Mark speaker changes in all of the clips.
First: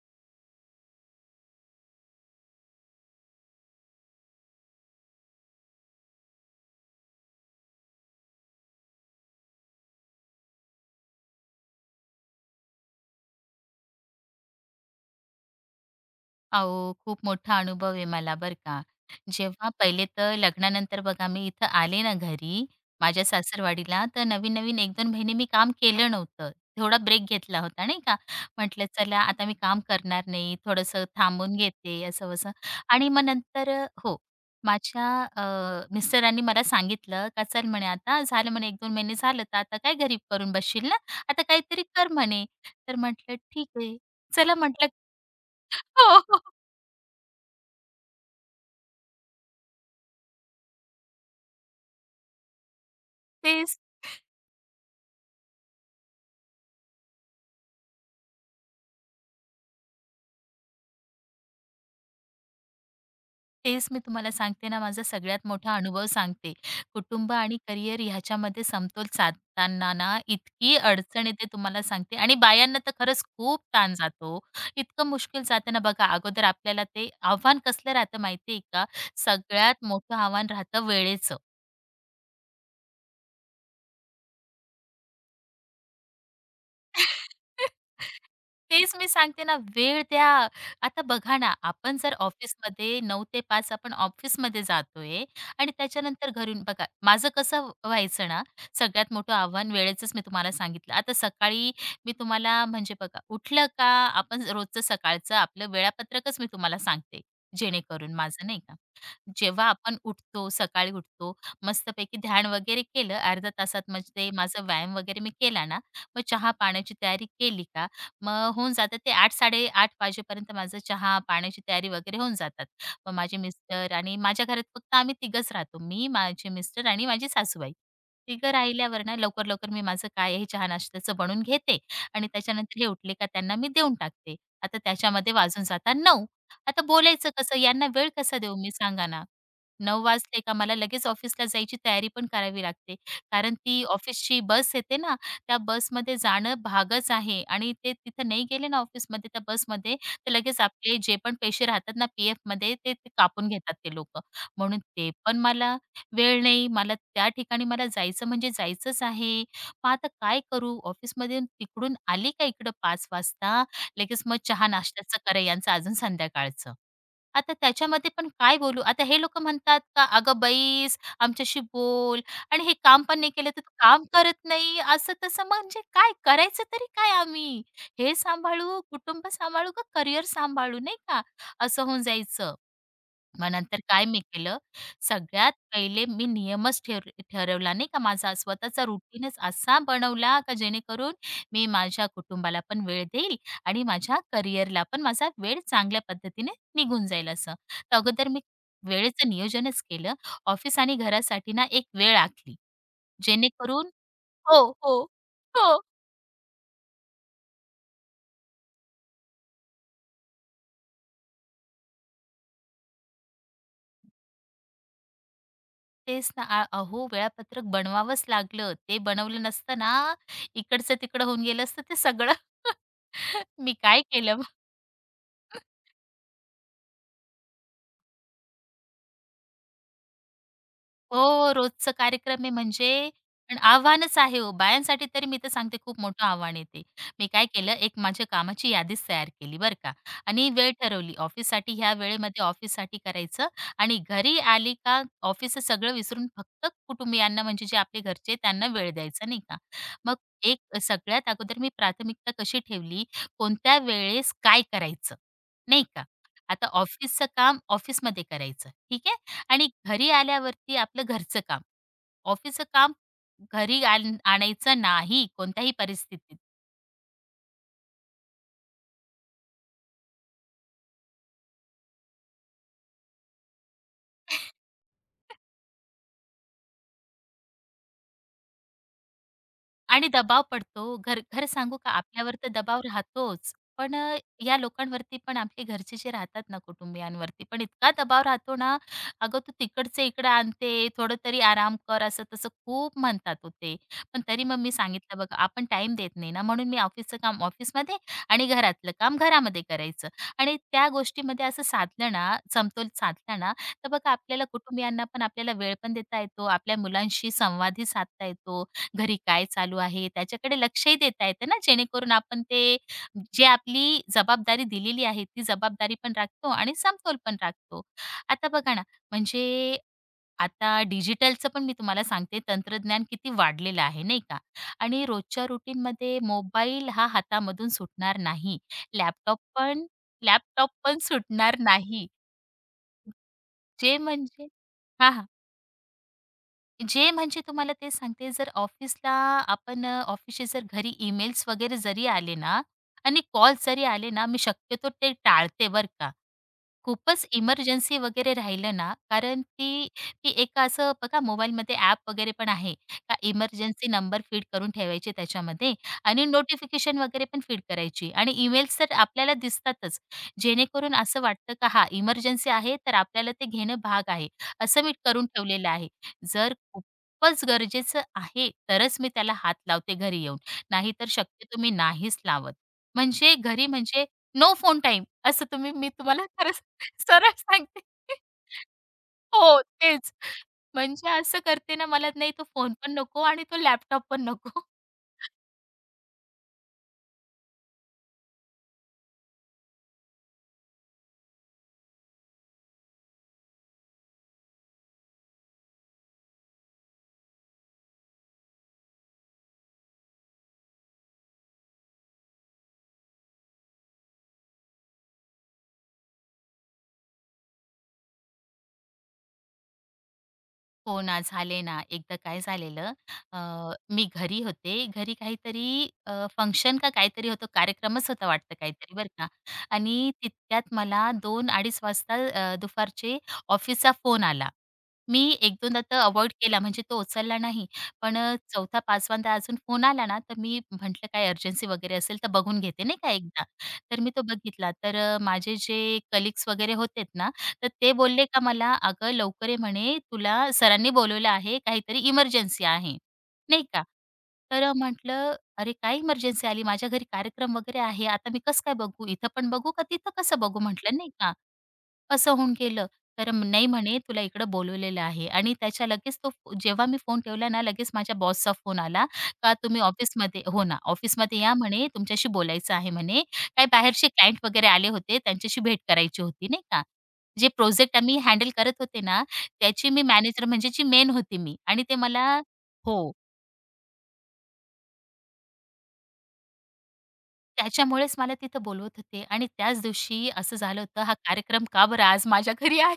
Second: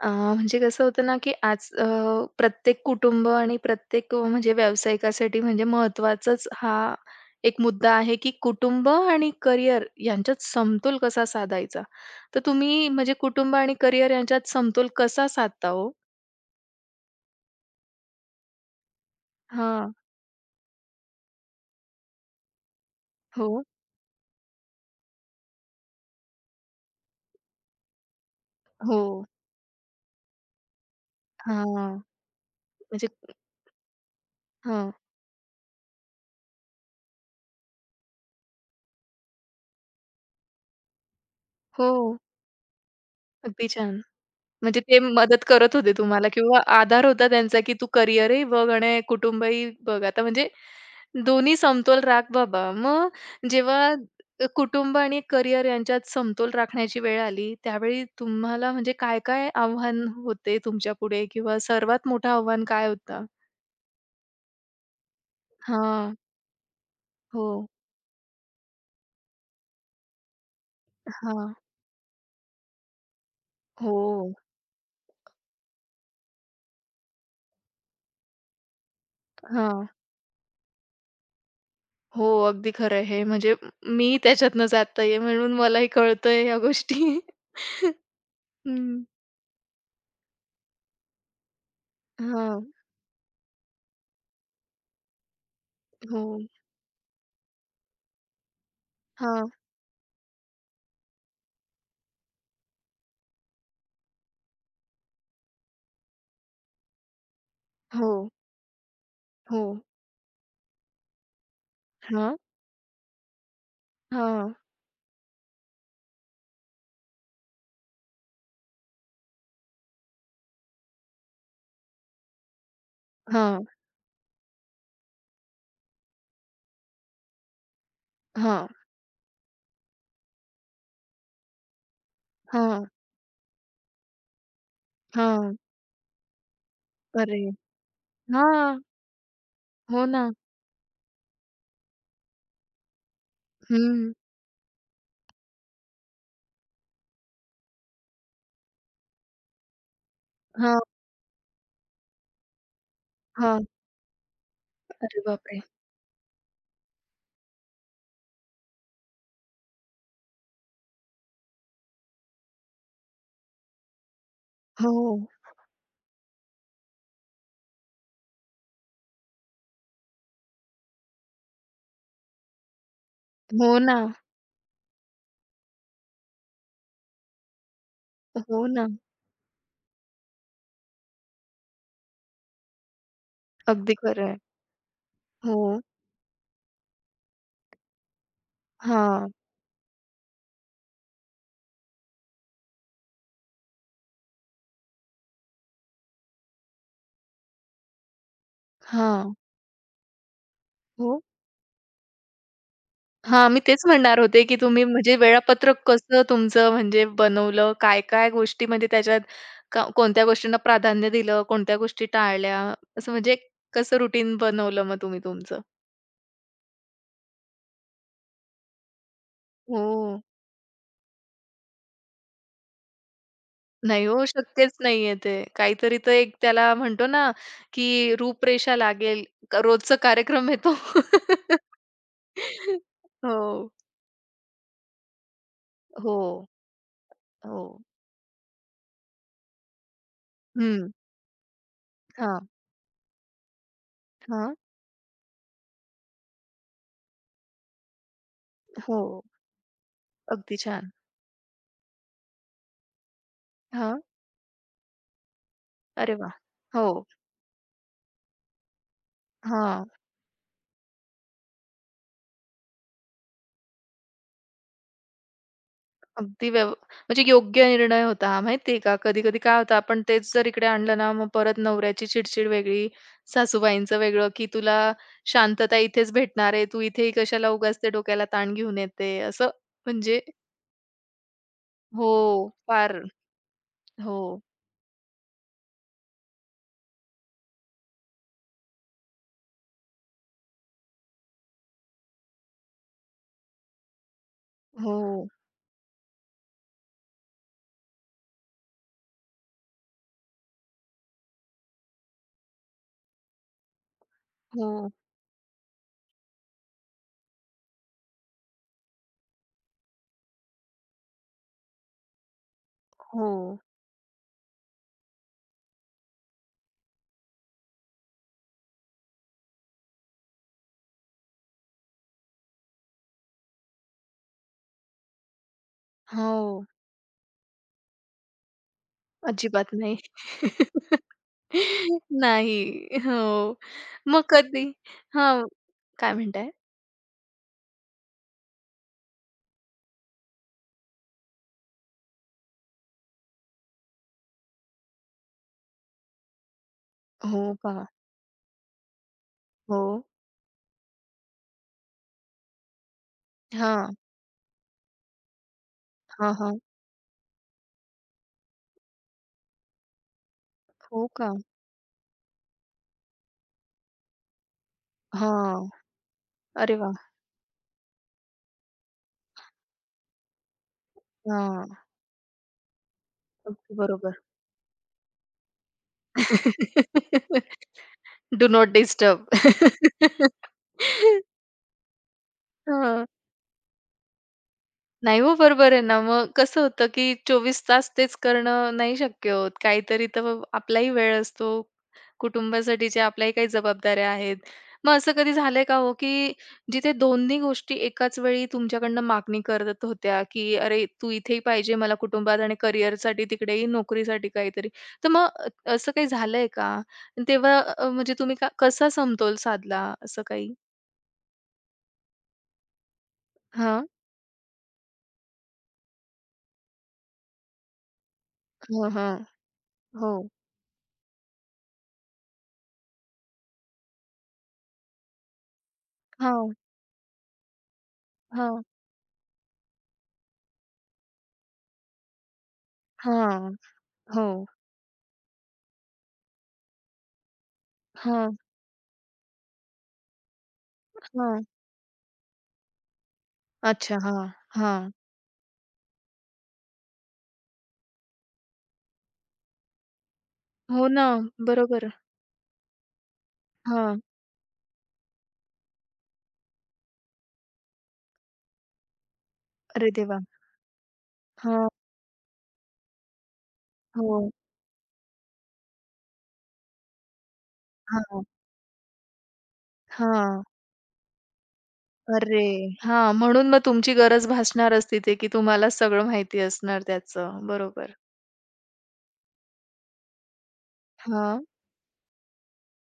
Speaker 1: अ, म्हणजे कसं होतं ना, की आज प्रत्येक कुटुंब आणि प्रत्येक म्हणजे व्यावसायिकासाठी म्हणजे महत्त्वाचाच हा एक मुद्दा आहे, की कुटुंब आणि करिअर यांच्यात समतोल कसा साधायचा? तर तुम्ही म्हणजे कुटुंब आणि करिअर यांच्यात समतोल कसा साधता हो?
Speaker 2: अहो, खूप मोठा अनुभव आहे मला बरं का. जेव्हा
Speaker 1: हां.
Speaker 2: पहिले तर लग्नानंतर बघा मी इथं आले ना घरी, माझ्या
Speaker 1: हो.
Speaker 2: सासरवाडीला, तर नवीन-नवीन एक 2 महिने मी काम केलं नव्हतं. थोडा ब्रेक घेतला होता नाही का. म्हटलं
Speaker 1: हो.
Speaker 2: चला आता मी काम करणार नाही, थोडंसं थांबून
Speaker 1: हां.
Speaker 2: घेते असं-वसं
Speaker 1: म्हणजे
Speaker 2: आणि मग नंतर हो,
Speaker 1: हां.
Speaker 2: माझ्या अ, मिस्टरांनी मला सांगितलं का "चल म्हणे आता झालं म्हणे 1-2 महिने झालं, तर आता काय घरी करून बसशील ना, आता काहीतरी
Speaker 1: हो.
Speaker 2: कर म्हणे." तर म्हटलं
Speaker 1: अगदी
Speaker 2: "ठीक
Speaker 1: छान.
Speaker 2: आहे." चला
Speaker 1: म्हणजे
Speaker 2: म्हटलं
Speaker 1: ते मदत करत होते
Speaker 2: हो, हो.
Speaker 1: तुम्हाला
Speaker 2: हो,
Speaker 1: किंवा आधार होता त्यांचा, की तू करिअरही बघ आणि कुटुंबही बघ. आता म्हणजे दोन्ही समतोल राख बाबा. मग
Speaker 2: तेच
Speaker 1: जेव्हा कुटुंब आणि करिअर यांच्यात समतोल राखण्याची वेळ आली, त्यावेळी तुम्हाला म्हणजे काय-काय आव्हान होते तुमच्यापुढे किंवा सर्वात मोठं आव्हान काय होतं?
Speaker 2: तेच मी तुम्हाला सांगते ना, माझा सगळ्यात मोठा अनुभव
Speaker 1: हां.
Speaker 2: सांगते. कुटुंब
Speaker 1: हो.
Speaker 2: आणि करिअर ह्याच्यामध्ये समतोल साधताना ना, इतकी अडचण येते
Speaker 1: हां.
Speaker 2: तुम्हाला सांगते आणि बायांना तर खरंच खूप ताण
Speaker 1: हो.
Speaker 2: जातो इतकं मुश्किल जातं ना बघा, अगोदर आपल्याला ते आव्हान कसलं राहतं माहिती आहे का? सगळ्यात
Speaker 1: हां.
Speaker 2: मोठं आव्हान राहतं वेळेचं.
Speaker 1: हो, अगदी खरं आहे. म्हणजे मी त्याच्यातनं जात आहे म्हणून मलाही कळतंय ह्या गोष्टी.
Speaker 2: तेच
Speaker 1: हं.
Speaker 2: मी सांगते ना, वेळ द्या. आता बघा ना, आपण जर
Speaker 1: हां.
Speaker 2: ऑफिसमध्ये 9 ते 5 आपण ऑफिसमध्ये जातोय आणि
Speaker 1: हो.
Speaker 2: त्याच्यानंतर घरून बघा, माझं कसं व्हायचं ना, सगळ्यात मोठं
Speaker 1: हां.
Speaker 2: आव्हान वेळेचंच मी तुम्हाला सांगितलं. आता सकाळी मी तुम्हाला म्हणजे बघा, उठलं का आपण रोजचं सकाळचं आपलं वेळापत्रकच मी तुम्हाला सांगते,
Speaker 1: हो.
Speaker 2: जेणेकरून माझं नाही का
Speaker 1: हो.
Speaker 2: जेव्हा आपण उठतो, सकाळी उठतो, मस्तपैकी
Speaker 1: हां.
Speaker 2: ध्यान वगैरे केलं अर्ध्या तासात म्हणजे ते
Speaker 1: हां.
Speaker 2: माझा व्यायाम वगैरे मी केला ना, मग चहा-पाण्याची तयारी केली का, मग होऊन जातं ते 8-8:30 वाजेपर्यंत माझं चहा-पाण्याची तयारी वगैरे होऊन जातात. मग माझे
Speaker 1: हां.
Speaker 2: मिस्टर आणि माझ्या घरात फक्त आम्ही तिघंच राहतो. मी, माझे मिस्टर आणि माझी सासूबाई. तिघं
Speaker 1: हां.
Speaker 2: राहिल्यावर ना लवकर-लवकर मी माझं काय आहे चहा-नाश्त्याचं बनवून घेते आणि त्याच्यानंतर
Speaker 1: हां.
Speaker 2: हे उठले का त्यांना मी देऊन टाकते. आता त्याच्यामध्ये
Speaker 1: हां.
Speaker 2: वाजून जातात 9:00. आता बोलायचं
Speaker 1: अरे!
Speaker 2: कसं? यांना वेळ कसा देऊ मी
Speaker 1: हां.
Speaker 2: सांगा ना? 9
Speaker 1: हो ना.
Speaker 2: वाजले का मला लगेच ऑफिसला जायची तयारी पण करावी लागते. कारण ती
Speaker 1: हं.
Speaker 2: ऑफिसची बस येते ना, त्या बसमध्ये जाणं भागच आहे आणि ते तिथं नाही गेले ना ऑफिसमध्ये त्या बसमध्ये, तर लगेच
Speaker 1: हां,
Speaker 2: आपले जे पण पैसे राहतात ना पी-एफमध्ये ते ते कापून
Speaker 1: हां.
Speaker 2: घेतात ते लोकं. म्हणून ते
Speaker 1: अरे
Speaker 2: पण
Speaker 1: बापरे!
Speaker 2: मला वेळ नाही. मला त्या ठिकाणी मला जायचं म्हणजे जायचंच आहे. मग आता काय करू? ऑफिसमधून तिकडून आली का इकडं 5 वाजता, लगेच मग चहा-नाश्त्याचं
Speaker 1: हो.
Speaker 2: करा यांचं अजून संध्याकाळचं. आता त्याच्यामध्ये पण काय बोलू? आता हे लोकं म्हणतात का, "अगं बैस, आमच्याशी बोल" आणि हे काम पण नाही केलं, तर तू
Speaker 1: हो ना.
Speaker 2: काम करत नाही, असं-तसं. म्हणजे काय करायचं तरी काय आम्ही? हे
Speaker 1: हो
Speaker 2: सांभाळू,
Speaker 1: ना.
Speaker 2: कुटुंब सांभाळू का करिअर सांभाळू, नाही का? असं होऊन जायचं. मग नंतर
Speaker 1: अगदी
Speaker 2: काय मी
Speaker 1: खरं आहे.
Speaker 2: केलं, सगळ्यात
Speaker 1: हो.
Speaker 2: पहिले मी नियमच ठरवला नाही का माझा स्वतःचा
Speaker 1: हां.
Speaker 2: रुटीनच असा बनवला का जेणेकरून मी माझ्या कुटुंबाला पण वेळ देईल आणि माझ्या करिअरला पण माझा वेळ चांगल्या पद्धतीने निघून जाईल असं. तर अगोदर मी वेळेचं
Speaker 1: हां.
Speaker 2: नियोजनच केलं. ऑफिस आणि
Speaker 1: हो.
Speaker 2: घरासाठी ना एक वेळ आखली.
Speaker 1: हां, मी तेच
Speaker 2: जेणेकरून
Speaker 1: म्हणणार होते, की
Speaker 2: हो,
Speaker 1: तुम्ही
Speaker 2: हो.
Speaker 1: म्हणजे वेळापत्रक
Speaker 2: हो.
Speaker 1: कसं तुमचं म्हणजे बनवलं? काय-काय गोष्टी म्हणजे त्याच्यात क कोणत्या गोष्टींना प्राधान्य दिलं? कोणत्या गोष्टी टाळल्या? असं म्हणजे कसं रुटीन बनवलं मग तुम्ही तुमचं?
Speaker 2: तेच ना. अहो, वेळापत्रक बनवावंच लागलं. ते बनवलं नसतं ना,
Speaker 1: हो.
Speaker 2: इकडचं तिकडं होऊन गेलं असतं ते सगळं. मी काय
Speaker 1: नाही हो,
Speaker 2: केलं
Speaker 1: शक्यच नाहीये ते. काहीतरी तर एक त्याला म्हणतो ना, की रूपरेषा लागेल. क रोजचा कार्यक्रम येतो.
Speaker 2: हो, रोजचं कार्यक्रम आहे म्हणजे
Speaker 1: हो,
Speaker 2: पण आव्हानच आहे हो. बायांसाठी तरी मी तर सांगते खूप मोठं
Speaker 1: हो,
Speaker 2: आव्हान आहे ते. मी काय
Speaker 1: हो.
Speaker 2: केलं, एक माझ्या कामाची यादीच तयार केली बरं का आणि वेळ
Speaker 1: हं.
Speaker 2: ठरवली. ऑफिससाठी ह्या वेळेमध्ये
Speaker 1: हां,
Speaker 2: ऑफिससाठी करायचं आणि घरी
Speaker 1: हां.
Speaker 2: आली का ऑफिसचं सगळं विसरून फक्त कुटुंबियांना म्हणजे जे आपले घरचे आहेत, त्यांना वेळ
Speaker 1: हो,
Speaker 2: द्यायचा नाही का. मग
Speaker 1: अगदी
Speaker 2: एक
Speaker 1: छान.
Speaker 2: सगळ्यात अगोदर मी प्राथमिकता कशी ठेवली, कोणत्या
Speaker 1: हां.
Speaker 2: वेळेस काय करायचं, नाही का.
Speaker 1: अरे वा,
Speaker 2: आता
Speaker 1: हो.
Speaker 2: ऑफिसचं काम ऑफिसमध्ये करायचं, ठीक आहे. आणि
Speaker 1: हां.
Speaker 2: घरी आल्यावरती आपलं घरचं काम, ऑफिसचं काम घरी आणायचं नाही कोणत्याही परिस्थितीत.
Speaker 1: अगदी व्यव म्हणजे योग्य निर्णय होता हा, माहिती आहे का? कधी-कधी काय होतं, आपण तेच जर इकडे आणलं ना, मग परत नवऱ्याची चिडचिड वेगळी, सासूबाईंचं वेगळं, की "तुला शांतता इथेच भेटणार आहे, तू इथेही कशाला उगाच ते डोक्याला ताण घेऊन येते." असं
Speaker 2: आणि
Speaker 1: म्हणजे
Speaker 2: दबाव पडतो. घर खरं सांगू का
Speaker 1: हो,
Speaker 2: आपल्यावर तर दबाव
Speaker 1: फार
Speaker 2: राहतोच. पण
Speaker 1: हो,
Speaker 2: या लोकांवरती पण आपले घरचे जे राहतात ना कुटुंबियांवरती पण इतका दबाव राहतो ना, "अगं तू तिकडचं इकडं आणते, थोडं तरी आराम कर." असं-तसं खूप म्हणतात हो ते. पण तरी मग मी सांगितलं
Speaker 1: हो,
Speaker 2: बघा आपण टाईम देत नाही ना, म्हणून मी ऑफिसचं काम ऑफिसमध्ये आणि घरातलं काम घरामध्ये करायचं. आणि त्या गोष्टीमध्ये असं साधलं ना, समतोल साधला ना, तर बघा आपल्याला
Speaker 1: हो,
Speaker 2: कुटुंबियांना पण आपल्याला वेळ पण देता येतो, आपल्या मुलांशी संवादही साधता येतो. घरी काय चालू आहे त्याच्याकडे लक्षही देता येतं ना, जेणेकरून आपण ते जे
Speaker 1: हो,
Speaker 2: आपली जबाबदारी दिलेली आहे ती जबाबदारी पण राखतो आणि समतोल पण राखतो. आता बघा ना, म्हणजे आता डिजिटलचं पण मी तुम्हाला सांगते तंत्रज्ञान किती वाढलेलं आहे नाही का? आणि रोजच्या रूटीनमध्ये
Speaker 1: हो.
Speaker 2: मोबाईल हा हातामधून सुटणार नाही. लॅपटॉप
Speaker 1: अजिबात
Speaker 2: पण
Speaker 1: नाही.
Speaker 2: लॅपटॉप पण सुटणार नाही.
Speaker 1: नाही. हो.
Speaker 2: जे
Speaker 1: मग
Speaker 2: म्हणजे
Speaker 1: कधी
Speaker 2: हां,
Speaker 1: हां. काय म्हणताय?
Speaker 2: जे म्हणजे तुम्हाला ते सांगते, जर ऑफिसला आपण ऑफिसचे जर घरी ईमेल्स वगैरे जरी आले ना आणि कॉल जरी आले ना, मी शक्यतो ते टाळते बरं का. खूपच
Speaker 1: हो का?
Speaker 2: इमर्जन्सी वगैरे राहिलं ना, कारण
Speaker 1: हो.
Speaker 2: ती ती एक असं बघा मोबाईलमध्ये ॲप वगैरे पण आहे. का इमर्जन्सी
Speaker 1: हां,
Speaker 2: नंबर फीड करून ठेवायचे त्याच्यामध्ये आणि
Speaker 1: हां, हां.
Speaker 2: नोटिफिकेशन वगैरे पण फीड करायची आणि ईमेल्स तर आपल्याला दिसतातच. जेणेकरून
Speaker 1: हो
Speaker 2: असं
Speaker 1: का?
Speaker 2: वाटतं का हां, इमर्जन्सी आहे तर आपल्याला ते घेणं भाग आहे. असं मी करून
Speaker 1: हां.
Speaker 2: ठेवलेलं आहे. जर
Speaker 1: अरे वाह!
Speaker 2: खूपच गरजेचं आहे, तरच मी त्याला हात लावते घरी येऊन. नाहीतर शक्यतो
Speaker 1: हां.
Speaker 2: मी नाहीच लावत. म्हणजे घरी
Speaker 1: अगदी
Speaker 2: म्हणजे
Speaker 1: बरोबर.
Speaker 2: नो फोन टाईम असं तुम्ही मी तुम्हाला खरं सरळ सांगते.
Speaker 1: Do not disturb.
Speaker 2: हो, तेच. म्हणजे असं करते ना, मला नाही तो फोन पण
Speaker 1: हां.
Speaker 2: नको आणि तो लॅपटॉप पण नको.
Speaker 1: नाही हो, बरोबर आहे ना. मग कसं होतं, की 24 तास तेच करणं नाही शक्य होत. काहीतरी तर आपलाही वेळ असतो. कुटुंबासाठी जे आपल्याही काही जबाबदाऱ्या आहेत. मग असं कधी झालंय का हो, की जिथे दोन्ही गोष्टी एकाच वेळी तुमच्याकडनं मागणी करत होत्या, की "अरे, तू इथेही पाहिजे मला कुटुंबात आणि करिअरसाठी, तिकडेही नोकरीसाठी काहीतरी." तर मग असं काही झालंय का? आणि तेव्हा म्हणजे तुम्ही का कसा समतोल साधला असं काही?
Speaker 2: हो ना, झाले ना. एकदा काय झालेलं
Speaker 1: हां.
Speaker 2: मी घरी होते. घरी काहीतरी फंक्शन का काहीतरी होतं, कार्यक्रमच होता वाटतं
Speaker 1: हां,
Speaker 2: काहीतरी बरं
Speaker 1: हां.
Speaker 2: का
Speaker 1: हो.
Speaker 2: आणि तितक्यात मला 2:00-2:30 वाजता दुपारचे ऑफिसचा फोन आला. मी एक 2दा तर अव्हॉइड
Speaker 1: हां,
Speaker 2: केला म्हणजे तो उचलला नाही. पण 4था-5वांदा अजून फोन आला ना, तर मी म्हटलं काय अर्जन्सी वगैरे असेल तर बघून घेते नाही का
Speaker 1: हां,
Speaker 2: एकदा.
Speaker 1: हां.
Speaker 2: तर मी तो
Speaker 1: हो.
Speaker 2: बघितला. तर माझे जे कलीग्स वगैरे होते तर ते बोलले
Speaker 1: हां,
Speaker 2: का मला, "अगं लवकर ये," म्हणे, "तुला सरांनी बोलवलं
Speaker 1: हां.
Speaker 2: आहे. काहीतरी इमर्जन्सी आहे." नाही का.
Speaker 1: अच्छा. हां,
Speaker 2: तर
Speaker 1: हां.
Speaker 2: म्हटलं, "अरे काय इमर्जन्सी आली? माझ्या घरी कार्यक्रम वगैरे आहे. आता मी कसं काय बघू? इथं पण बघू का तिथं कसं बघू?"
Speaker 1: हो
Speaker 2: म्हटलं
Speaker 1: ना,
Speaker 2: नाही का.
Speaker 1: बरोबर.
Speaker 2: असं होऊन गेलं. तर नाही म्हणे
Speaker 1: हां.
Speaker 2: तुला इकडं बोलवलेलं आहे आणि त्याच्या लगेच जेव्हा मी फोन ठेवला ना, लगेच माझ्या बॉसचा फोन आला का तुम्ही
Speaker 1: अरे देवा!
Speaker 2: ऑफिसमध्ये हो ना, ऑफिसमध्ये या
Speaker 1: हां,
Speaker 2: म्हणे तुमच्याशी बोलायचं आहे म्हणे. काही बाहेरचे
Speaker 1: हो.
Speaker 2: क्लायंट वगैरे आले होते त्यांच्याशी भेट करायची होती नाही का. जे प्रोजेक्ट आम्ही
Speaker 1: हां,
Speaker 2: हँडल करत होते ना, त्याची मी
Speaker 1: हां.
Speaker 2: मॅनेजर म्हणजे जी मेन होती मी आणि ते मला
Speaker 1: अरे! हां,
Speaker 2: हो,
Speaker 1: म्हणून मग तुमची गरज भासणारच तिथे, की तुम्हाला सगळं माहिती असणार त्याचं. बरोबर.
Speaker 2: त्याच्यामुळेच मला तिथं बोलवत होते आणि त्याच दिवशी असं झालं होतं हा
Speaker 1: हां.
Speaker 2: कार्यक्रम का बरं आज माझ्या घरी आहे.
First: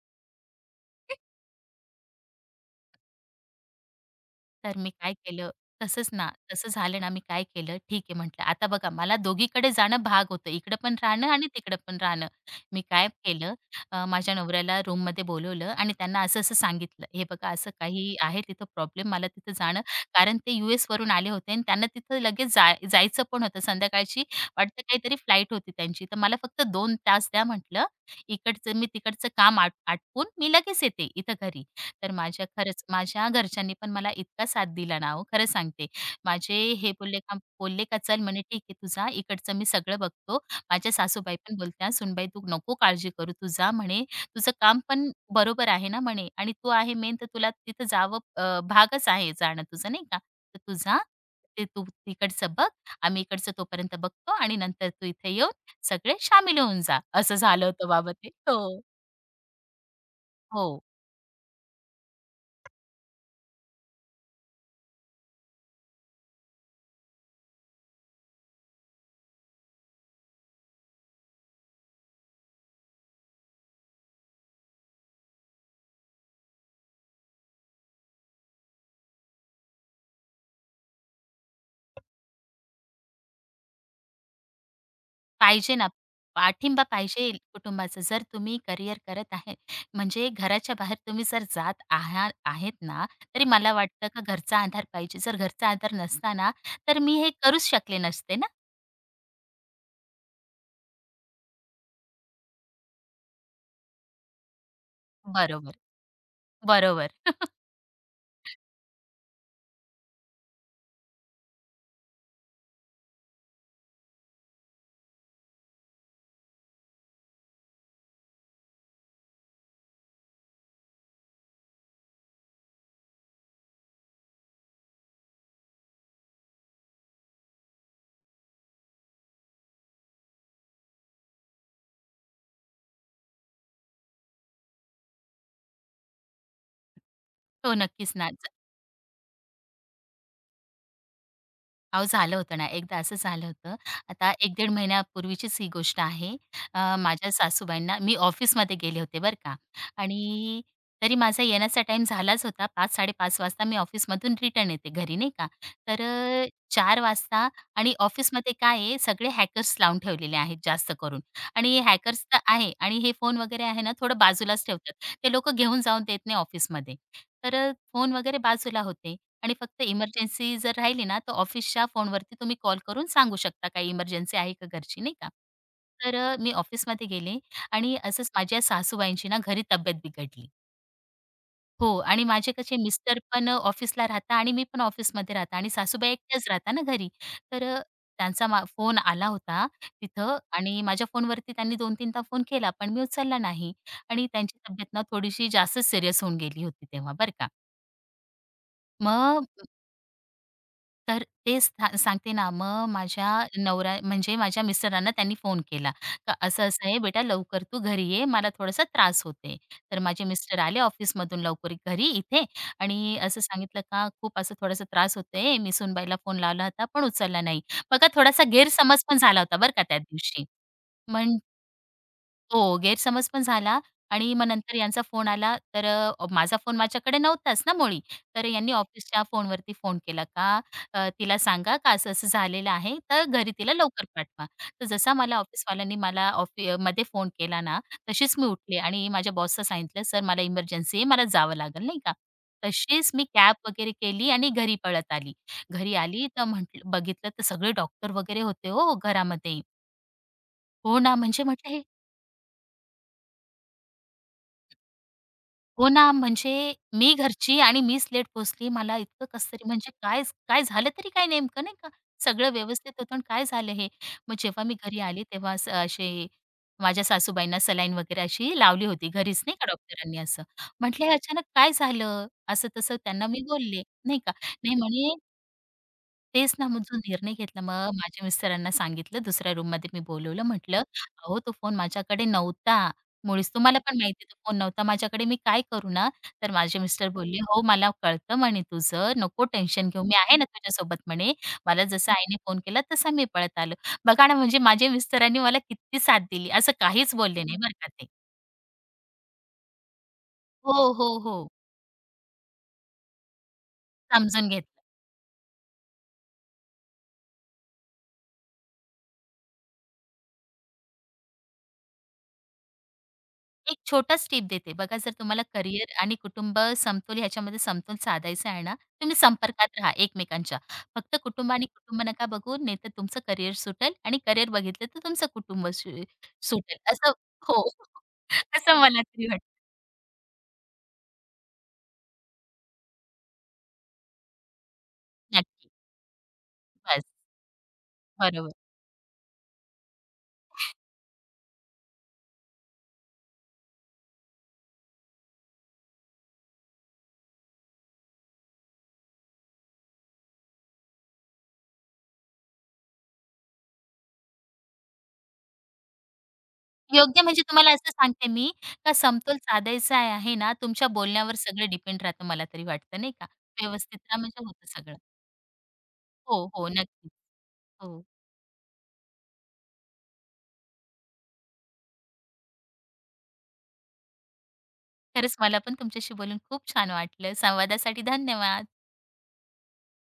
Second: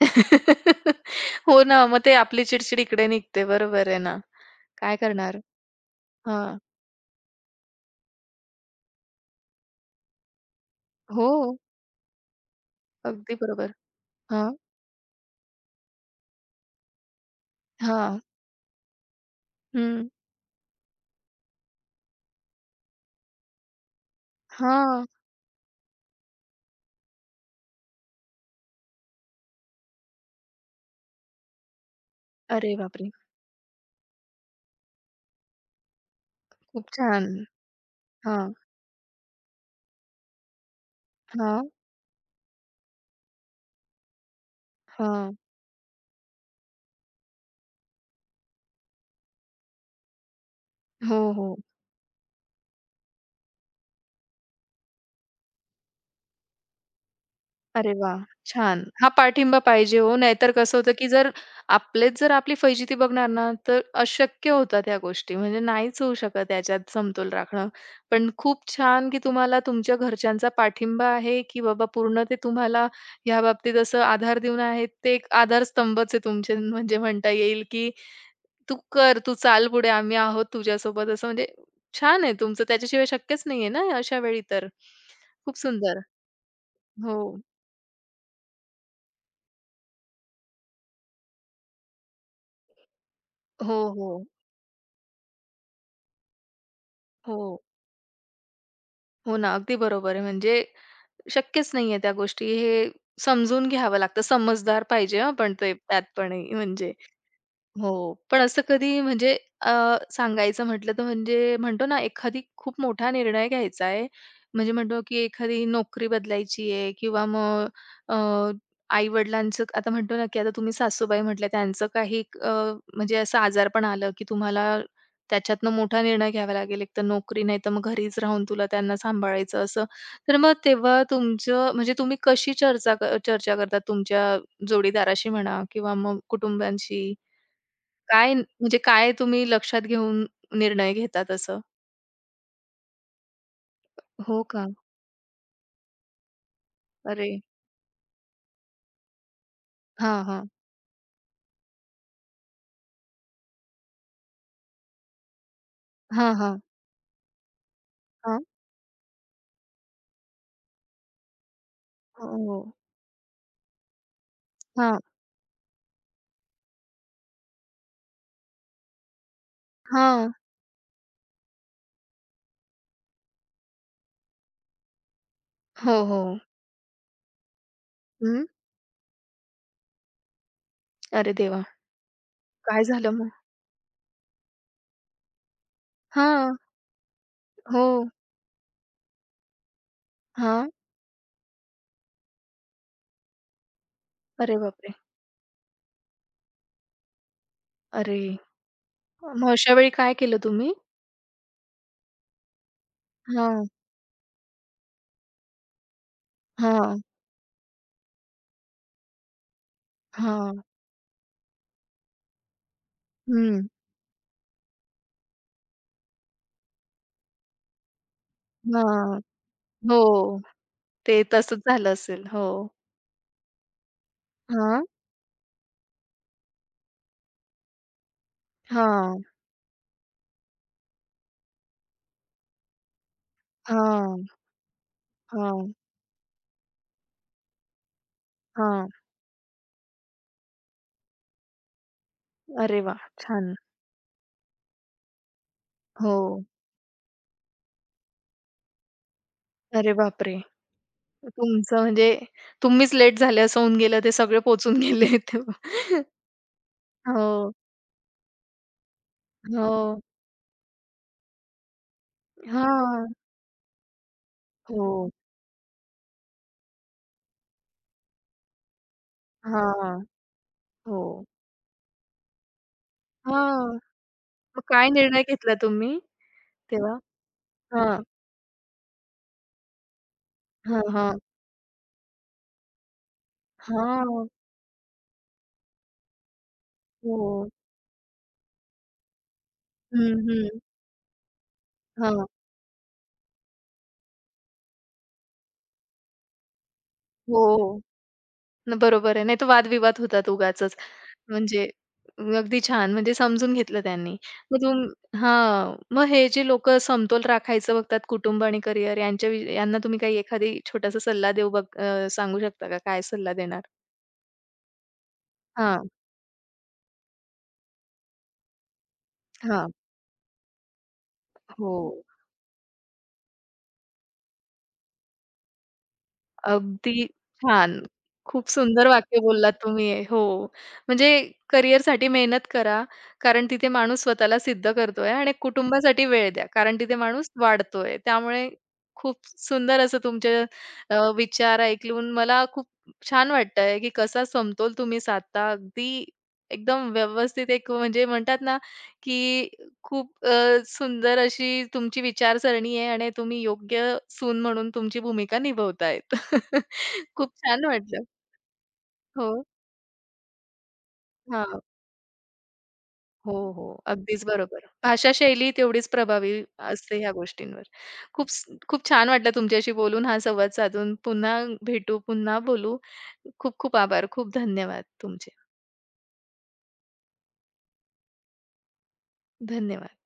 Speaker 1: हो ना, मग ते आपली चिडचिड इकडे निघते. बरोबर आहे ना.
Speaker 2: तर मी
Speaker 1: काय
Speaker 2: काय
Speaker 1: करणार?
Speaker 2: केलं तसंच ना,
Speaker 1: हां.
Speaker 2: तसं झालं ना, मी काय केलं, ठीक आहे म्हटलं. आता बघा मला दोघीकडे जाणं भाग होतं. इकडं पण राहणं आणि
Speaker 1: हो,
Speaker 2: तिकडं पण राहणं. मी काय
Speaker 1: अगदी
Speaker 2: केलं
Speaker 1: बरोबर.
Speaker 2: माझ्या
Speaker 1: हां,
Speaker 2: नवऱ्याला रूममध्ये बोलवलं आणि त्यांना असं-असं सांगितलं. हे बघा असं काही
Speaker 1: हां.
Speaker 2: आहे तिथं प्रॉब्लेम मला तिथं जाणं
Speaker 1: हं.
Speaker 2: कारण ते यूएसवरून आले होते आणि त्यांना तिथं लगेच जायचं पण होतं. संध्याकाळची वाटतं
Speaker 1: हां.
Speaker 2: काहीतरी फ्लाइट होती त्यांची. तर मला फक्त 2 तास द्या म्हटलं. इकडचं मी तिकडचं काम आटपून मी लगेच येते इथं घरी. तर माझ्या
Speaker 1: अरे
Speaker 2: खरंच
Speaker 1: बापरे!
Speaker 2: माझ्या घरच्यांनी पण मला इतका साथ दिला ना हो, खरं सांगते. माझे
Speaker 1: खूप
Speaker 2: हे बोलले
Speaker 1: छान.
Speaker 2: का बोलले का "चल म्हणे
Speaker 1: हां,
Speaker 2: ठीक आहे, तू जा इकडचं मी सगळं बघतो." माझ्या सासूबाई पण
Speaker 1: हां,
Speaker 2: बोलत्या, "सुनबाई तू नको काळजी करू, तू जा म्हणे, तुझं काम पण
Speaker 1: हां.
Speaker 2: बरोबर आहे ना म्हणे आणि तू आहे मेन तर तुला तिथं जावं भागच आहे जाणं तुझं नाही का? तर तू जा,
Speaker 1: हो, हो.
Speaker 2: ते तू तिकडचं बघ, आम्ही इकडचं तोपर्यंत बघतो आणि नंतर तू इथे येऊन सगळे शामील होऊन जा." असं झालं होतं
Speaker 1: अरे
Speaker 2: बाबा
Speaker 1: वाह!
Speaker 2: ते.
Speaker 1: छान.
Speaker 2: हो.
Speaker 1: हा पाठिंबा पाहिजे हो, नाहीतर
Speaker 2: हो.
Speaker 1: कसं होतं, की जर आपलेच जर आपली फजिती बघणार ना, तर अशक्य होता त्या गोष्टी. म्हणजे नाहीच होऊ शकत याच्यात समतोल राखणं. पण खूप छान, की तुम्हाला तुमच्या घरच्यांचा पाठिंबा आहे, की बाबा पूर्ण ते तुम्हाला ह्या बाबतीत असं आधार देऊन आहेत. ते एक आधारस्तंभच आहे तुमचे म्हणजे म्हणता येईल, की "तू कर, तू चाल पुढे, आम्ही आहोत तुझ्यासोबत." असं म्हणजे छान आहे तुमचं. त्याच्याशिवाय शक्यच नाहीये ना अशा वेळी तर. खूप
Speaker 2: पाहिजे ना,
Speaker 1: सुंदर.
Speaker 2: पाठिंबा
Speaker 1: हो.
Speaker 2: पाहिजे कुटुंबाचा. जर तुम्ही करिअर करत आहे, म्हणजे घराच्या बाहेर तुम्ही जर जात आहात आहेत ना, तरी मला
Speaker 1: हो,
Speaker 2: वाटतं का
Speaker 1: हो.
Speaker 2: घरचा आधार पाहिजे. जर घरचा आधार नसता ना, तर मी हे
Speaker 1: हो.
Speaker 2: करूच शकले नसते ना.
Speaker 1: हो ना, अगदी बरोबर आहे. म्हणजे शक्यच नाहीये त्या गोष्टी. हे समजून घ्यावं लागतं. समजदार पाहिजे हं, पण ते
Speaker 2: बरोबर,
Speaker 1: त्यात पण आहे, म्हणजे.
Speaker 2: बरोबर.
Speaker 1: हो. पण असं कधी म्हणजे अ, सांगायचं म्हटलं तर म्हणजे म्हणतो ना, एखादी खूप मोठा निर्णय घ्यायचा आहे. म्हणजे म्हणतो की एखादी नोकरी बदलायची आहे किंवा मग आई-वडिलांचं आता म्हणतो ना, की आता तुम्ही सासूबाई म्हटल्या त्यांचं काही म्हणजे असं आजारपण आलं, की तुम्हाला त्याच्यातनं मोठा निर्णय घ्यावा लागेल. एकतर नोकरी नाही तर मग घरीच राहून तुला त्यांना सांभाळायचं असं. तर मग तेव्हा तुमचं म्हणजे तुम्ही कशी चर्चा क चर्चा करतात तुमच्या जोडीदाराशी म्हणा किंवा मग कुटुंबाशी?
Speaker 2: हो, नक्कीच ना.
Speaker 1: काय न- म्हणजे काय तुम्ही लक्षात घेऊन निर्णय घेतात असं?
Speaker 2: अहो, झालं होतं ना, एकदा असं झालं होतं. आता
Speaker 1: हो का?
Speaker 2: 1-1.5 महिन्यापूर्वीचीच ही गोष्ट आहे.
Speaker 1: अरे!
Speaker 2: माझ्या सासूबाईंना मी ऑफिसमध्ये गेले होते बरं का
Speaker 1: हां, हां.
Speaker 2: आणि तरी माझा येण्याचा टाईम झालाच होता. 5-5:30 वाजता मी ऑफिसमधून रिटर्न येते घरी नाही का. तर
Speaker 1: हां, हां.
Speaker 2: 4 वाजता आणि
Speaker 1: हां.
Speaker 2: ऑफिसमध्ये काय आहे सगळे हॅकर्स लावून ठेवलेले आहेत जास्त करून आणि हॅकर्स
Speaker 1: हो,
Speaker 2: तर
Speaker 1: हो.
Speaker 2: आहे आणि हे फोन वगैरे आहे ना थोडं बाजूलाच ठेवतात.
Speaker 1: हां,
Speaker 2: ते लोकं घेऊन जाऊन देत नाही ऑफिसमध्ये. तर फोन वगैरे बाजूला होते. आणि फक्त
Speaker 1: हां.
Speaker 2: इमर्जन्सी जर राहिली ना, तर ऑफिसच्या फोनवरती तुम्ही कॉल करून सांगू शकता काही इमर्जन्सी आहे का घरची, नाही का.
Speaker 1: हो,
Speaker 2: तर
Speaker 1: हो.
Speaker 2: मी ऑफिसमध्ये गेले आणि असंच
Speaker 1: हं.
Speaker 2: माझ्या सासूबाईंची ना घरी तब्येत बिघडली.
Speaker 1: अरे देवा!
Speaker 2: हो आणि माझे कसे
Speaker 1: काय झालं
Speaker 2: मिस्टर
Speaker 1: मग?
Speaker 2: पण ऑफिसला राहता आणि मी पण ऑफिसमध्ये राहता आणि सासूबाई एकट्याच
Speaker 1: हां.
Speaker 2: राहता ना घरी. तर
Speaker 1: हो.
Speaker 2: त्यांचा फोन आला होता तिथं
Speaker 1: हां.
Speaker 2: आणि माझ्या फोनवरती त्यांनी 2-3दा फोन केला, पण मी उचलला नाही आणि
Speaker 1: अरे
Speaker 2: त्यांची तब्येत
Speaker 1: बापरे!
Speaker 2: ना थोडीशी जास्तच सीरियस होऊन गेली होती तेव्हा, बरं का.
Speaker 1: अरे!
Speaker 2: मग
Speaker 1: मग अशा वेळी काय केलं तुम्ही?
Speaker 2: तर तेच सांगते ना, मग माझ्या
Speaker 1: हां,
Speaker 2: नवरा म्हणजे माझ्या मिस्टरांना त्यांनी फोन केला, का असं-असं आहे
Speaker 1: हां,
Speaker 2: बेटा लवकर तू घरी ये, मला थोडासा त्रास होतोय. तर माझे मिस्टर
Speaker 1: हां.
Speaker 2: आले ऑफिसमधून लवकर घरी इथे आणि असं
Speaker 1: हं.
Speaker 2: सांगितलं का खूप असं थोडासा त्रास होतोय, मी सुनबाईला फोन लावला होता पण उचलला नाही. बघा थोडासा गैरसमज पण
Speaker 1: हां.
Speaker 2: झाला होता बरं का त्या
Speaker 1: हो.
Speaker 2: दिवशी.
Speaker 1: ते तसंच झालं असेल. हो.
Speaker 2: हो, गैरसमज पण झाला आणि मग नंतर
Speaker 1: हां.
Speaker 2: यांचा फोन आला, तर माझा फोन माझ्याकडे नव्हताच ना मुळी. तर यांनी
Speaker 1: हां.
Speaker 2: ऑफिसच्या फोनवरती फोन केला का तिला सांगा का असं-असं झालेलं आहे, तर घरी तिला लवकर
Speaker 1: हां.
Speaker 2: पाठवा. तर जसा मला
Speaker 1: हां.
Speaker 2: ऑफिसवाल्यांनी मला मध्ये फोन केला ना, तशीच मी उठले
Speaker 1: हां.
Speaker 2: आणि माझ्या बॉसला सांगितलं, "सर मला इमर्जन्सी आहे, मला जावं लागेल," नाही का.
Speaker 1: अरे वाह!
Speaker 2: तशीच मी
Speaker 1: छान.
Speaker 2: कॅब वगैरे केली आणि घरी पळत आली. घरी
Speaker 1: हो.
Speaker 2: आली तर म्हटलं बघितलं तर सगळे डॉक्टर वगैरे होते हो घरामध्ये.
Speaker 1: अरे बापरे!
Speaker 2: हो ना, म्हणजे म्हटलं
Speaker 1: तुमचं
Speaker 2: हे
Speaker 1: म्हणजे तुम्हीच लेट झाले असं होऊन गेलं. ते सगळे पोहचून गेले
Speaker 2: हो
Speaker 1: तेव्हा.
Speaker 2: ना, म्हणजे मी
Speaker 1: हो,
Speaker 2: घरची आणि मीच लेट पोहोचली. मला इतकं कसं तरी म्हणजे
Speaker 1: हो.
Speaker 2: काय काय झालं तरी काय नेमकं नाही का? सगळं व्यवस्थित
Speaker 1: हां.
Speaker 2: होतं आणि काय झालं हे? मग जेव्हा मी घरी
Speaker 1: हो.
Speaker 2: आले तेव्हा असे माझ्या सासूबाईंना सलाईन वगैरे अशी लावली होती घरीच नाही का
Speaker 1: हां.
Speaker 2: डॉक्टरांनी असं. म्हटलं, "हे
Speaker 1: हो.
Speaker 2: अचानक काय झालं?" असं तसं त्यांना मी
Speaker 1: हां.
Speaker 2: बोलले, नाही का.
Speaker 1: मग
Speaker 2: नाही
Speaker 1: काय
Speaker 2: म्हणे
Speaker 1: निर्णय घेतला तुम्ही
Speaker 2: तेच ना, मग
Speaker 1: तेव्हा?
Speaker 2: जो निर्णय घेतला, मग
Speaker 1: हां.
Speaker 2: माझ्या मिस्टरांना सांगितलं, दुसऱ्या रूममध्ये मी बोलवलं.
Speaker 1: हां,
Speaker 2: म्हटलं,
Speaker 1: हां.
Speaker 2: "अहो, तो फोन माझ्याकडे नव्हता. मुळीच तुम्हाला पण माहिती
Speaker 1: हां.
Speaker 2: आहे, तो फोन नव्हता माझ्याकडे. मी काय करू ना?" तर माझे मिस्टर बोलले,
Speaker 1: हो.
Speaker 2: "हो, मला कळतं," म्हणे, "तुझं. नको टेन्शन घेऊ.
Speaker 1: हं,
Speaker 2: मी आहे ना
Speaker 1: हं.
Speaker 2: तुझ्यासोबत," म्हणे. "मला जसं
Speaker 1: हां.
Speaker 2: आईने फोन केला, तसा मी पळत आलो." बघा ना, म्हणजे माझ्या मिस्टरांनी मला किती साथ दिली. असं काहीच बोलले नाही
Speaker 1: हो.
Speaker 2: बरं का ते.
Speaker 1: न बरोबर आहे. नाही तर वादविवाद होतात उगाचच.
Speaker 2: हो, हो, हो.
Speaker 1: म्हणजे अगदी छान. म्हणजे समजून घेतलं त्यांनी.
Speaker 2: समजून
Speaker 1: मग
Speaker 2: घेतलं.
Speaker 1: तुम हां. मग हे जे लोकं समतोल राखायचं बघतात कुटुंब आणि करिअर यांच्या वि यांना तुम्ही काही एखादी छोटासा सल्ला देऊ बघ सांगू शकता का? काय सल्ला देणार?
Speaker 2: एक छोटा टिप देते. बघा जर तुम्हाला
Speaker 1: हां,
Speaker 2: करिअर आणि कुटुंब समतोल ह्याच्यामध्ये समतोल साधायचा आहे ना, तुम्ही
Speaker 1: हां.
Speaker 2: संपर्कात राहा एकमेकांच्या. फक्त कुटुंब आणि
Speaker 1: हो.
Speaker 2: कुटुंब नका बघू, नाहीतर तुमचं करिअर सुटेल आणि करिअर बघितलं तर तुमचं कुटुंब सुटेल.
Speaker 1: अगदी
Speaker 2: असं हो,
Speaker 1: छान. खूप
Speaker 2: असं
Speaker 1: सुंदर
Speaker 2: मला
Speaker 1: वाक्य
Speaker 2: तरी वाटतं.
Speaker 1: बोललात तुम्ही हे. हो. म्हणजे करिअरसाठी मेहनत करा, कारण तिथे माणूस स्वतःला सिद्ध करतोय आणि
Speaker 2: नक्की.
Speaker 1: कुटुंबासाठी वेळ द्या, कारण तिथे
Speaker 2: बस,
Speaker 1: माणूस वाढतोय. त्यामुळे
Speaker 2: बरोबर.
Speaker 1: खूप सुंदर असं तुमचे विचार ऐकून मला खूप छान वाटतंय, की कसा समतोल तुम्ही साधता. अगदी एकदम व्यवस्थित एक म्हणजे म्हणतात ना, की खूप सुंदर अशी तुमची विचारसरणी आहे आणि तुम्ही योग्य सून म्हणून तुमची भूमिका निभवतायत.
Speaker 2: योग्य
Speaker 1: खूप
Speaker 2: म्हणजे
Speaker 1: छान
Speaker 2: तुम्हाला असं
Speaker 1: वाटलं.
Speaker 2: सांगते मी, का समतोल
Speaker 1: हो.
Speaker 2: साधायचा आहे आहे ना, तुमच्या बोलण्यावर
Speaker 1: हां.
Speaker 2: सगळं डिपेंड राहतं मला तरी वाटतं, नाही का?
Speaker 1: हो, हो.
Speaker 2: व्यवस्थित राहा
Speaker 1: अगदीच
Speaker 2: म्हणजे
Speaker 1: बरोबर.
Speaker 2: होतं सगळं.
Speaker 1: भाषा शैली तेवढीच प्रभावी
Speaker 2: हो, हो.
Speaker 1: असते ह्या
Speaker 2: नक्कीच.
Speaker 1: गोष्टींवर.
Speaker 2: हो.
Speaker 1: खूप स खूप छान वाटलं तुमच्याशी बोलून, हा संवाद साधून. पुन्हा भेटू, पुन्हा बोलू. खूप खूप आभार. खूप धन्यवाद तुमचे.
Speaker 2: खरंच मला पण तुमच्याशी बोलून खूप छान वाटलं. संवादासाठी धन्यवाद.
Speaker 1: धन्यवाद.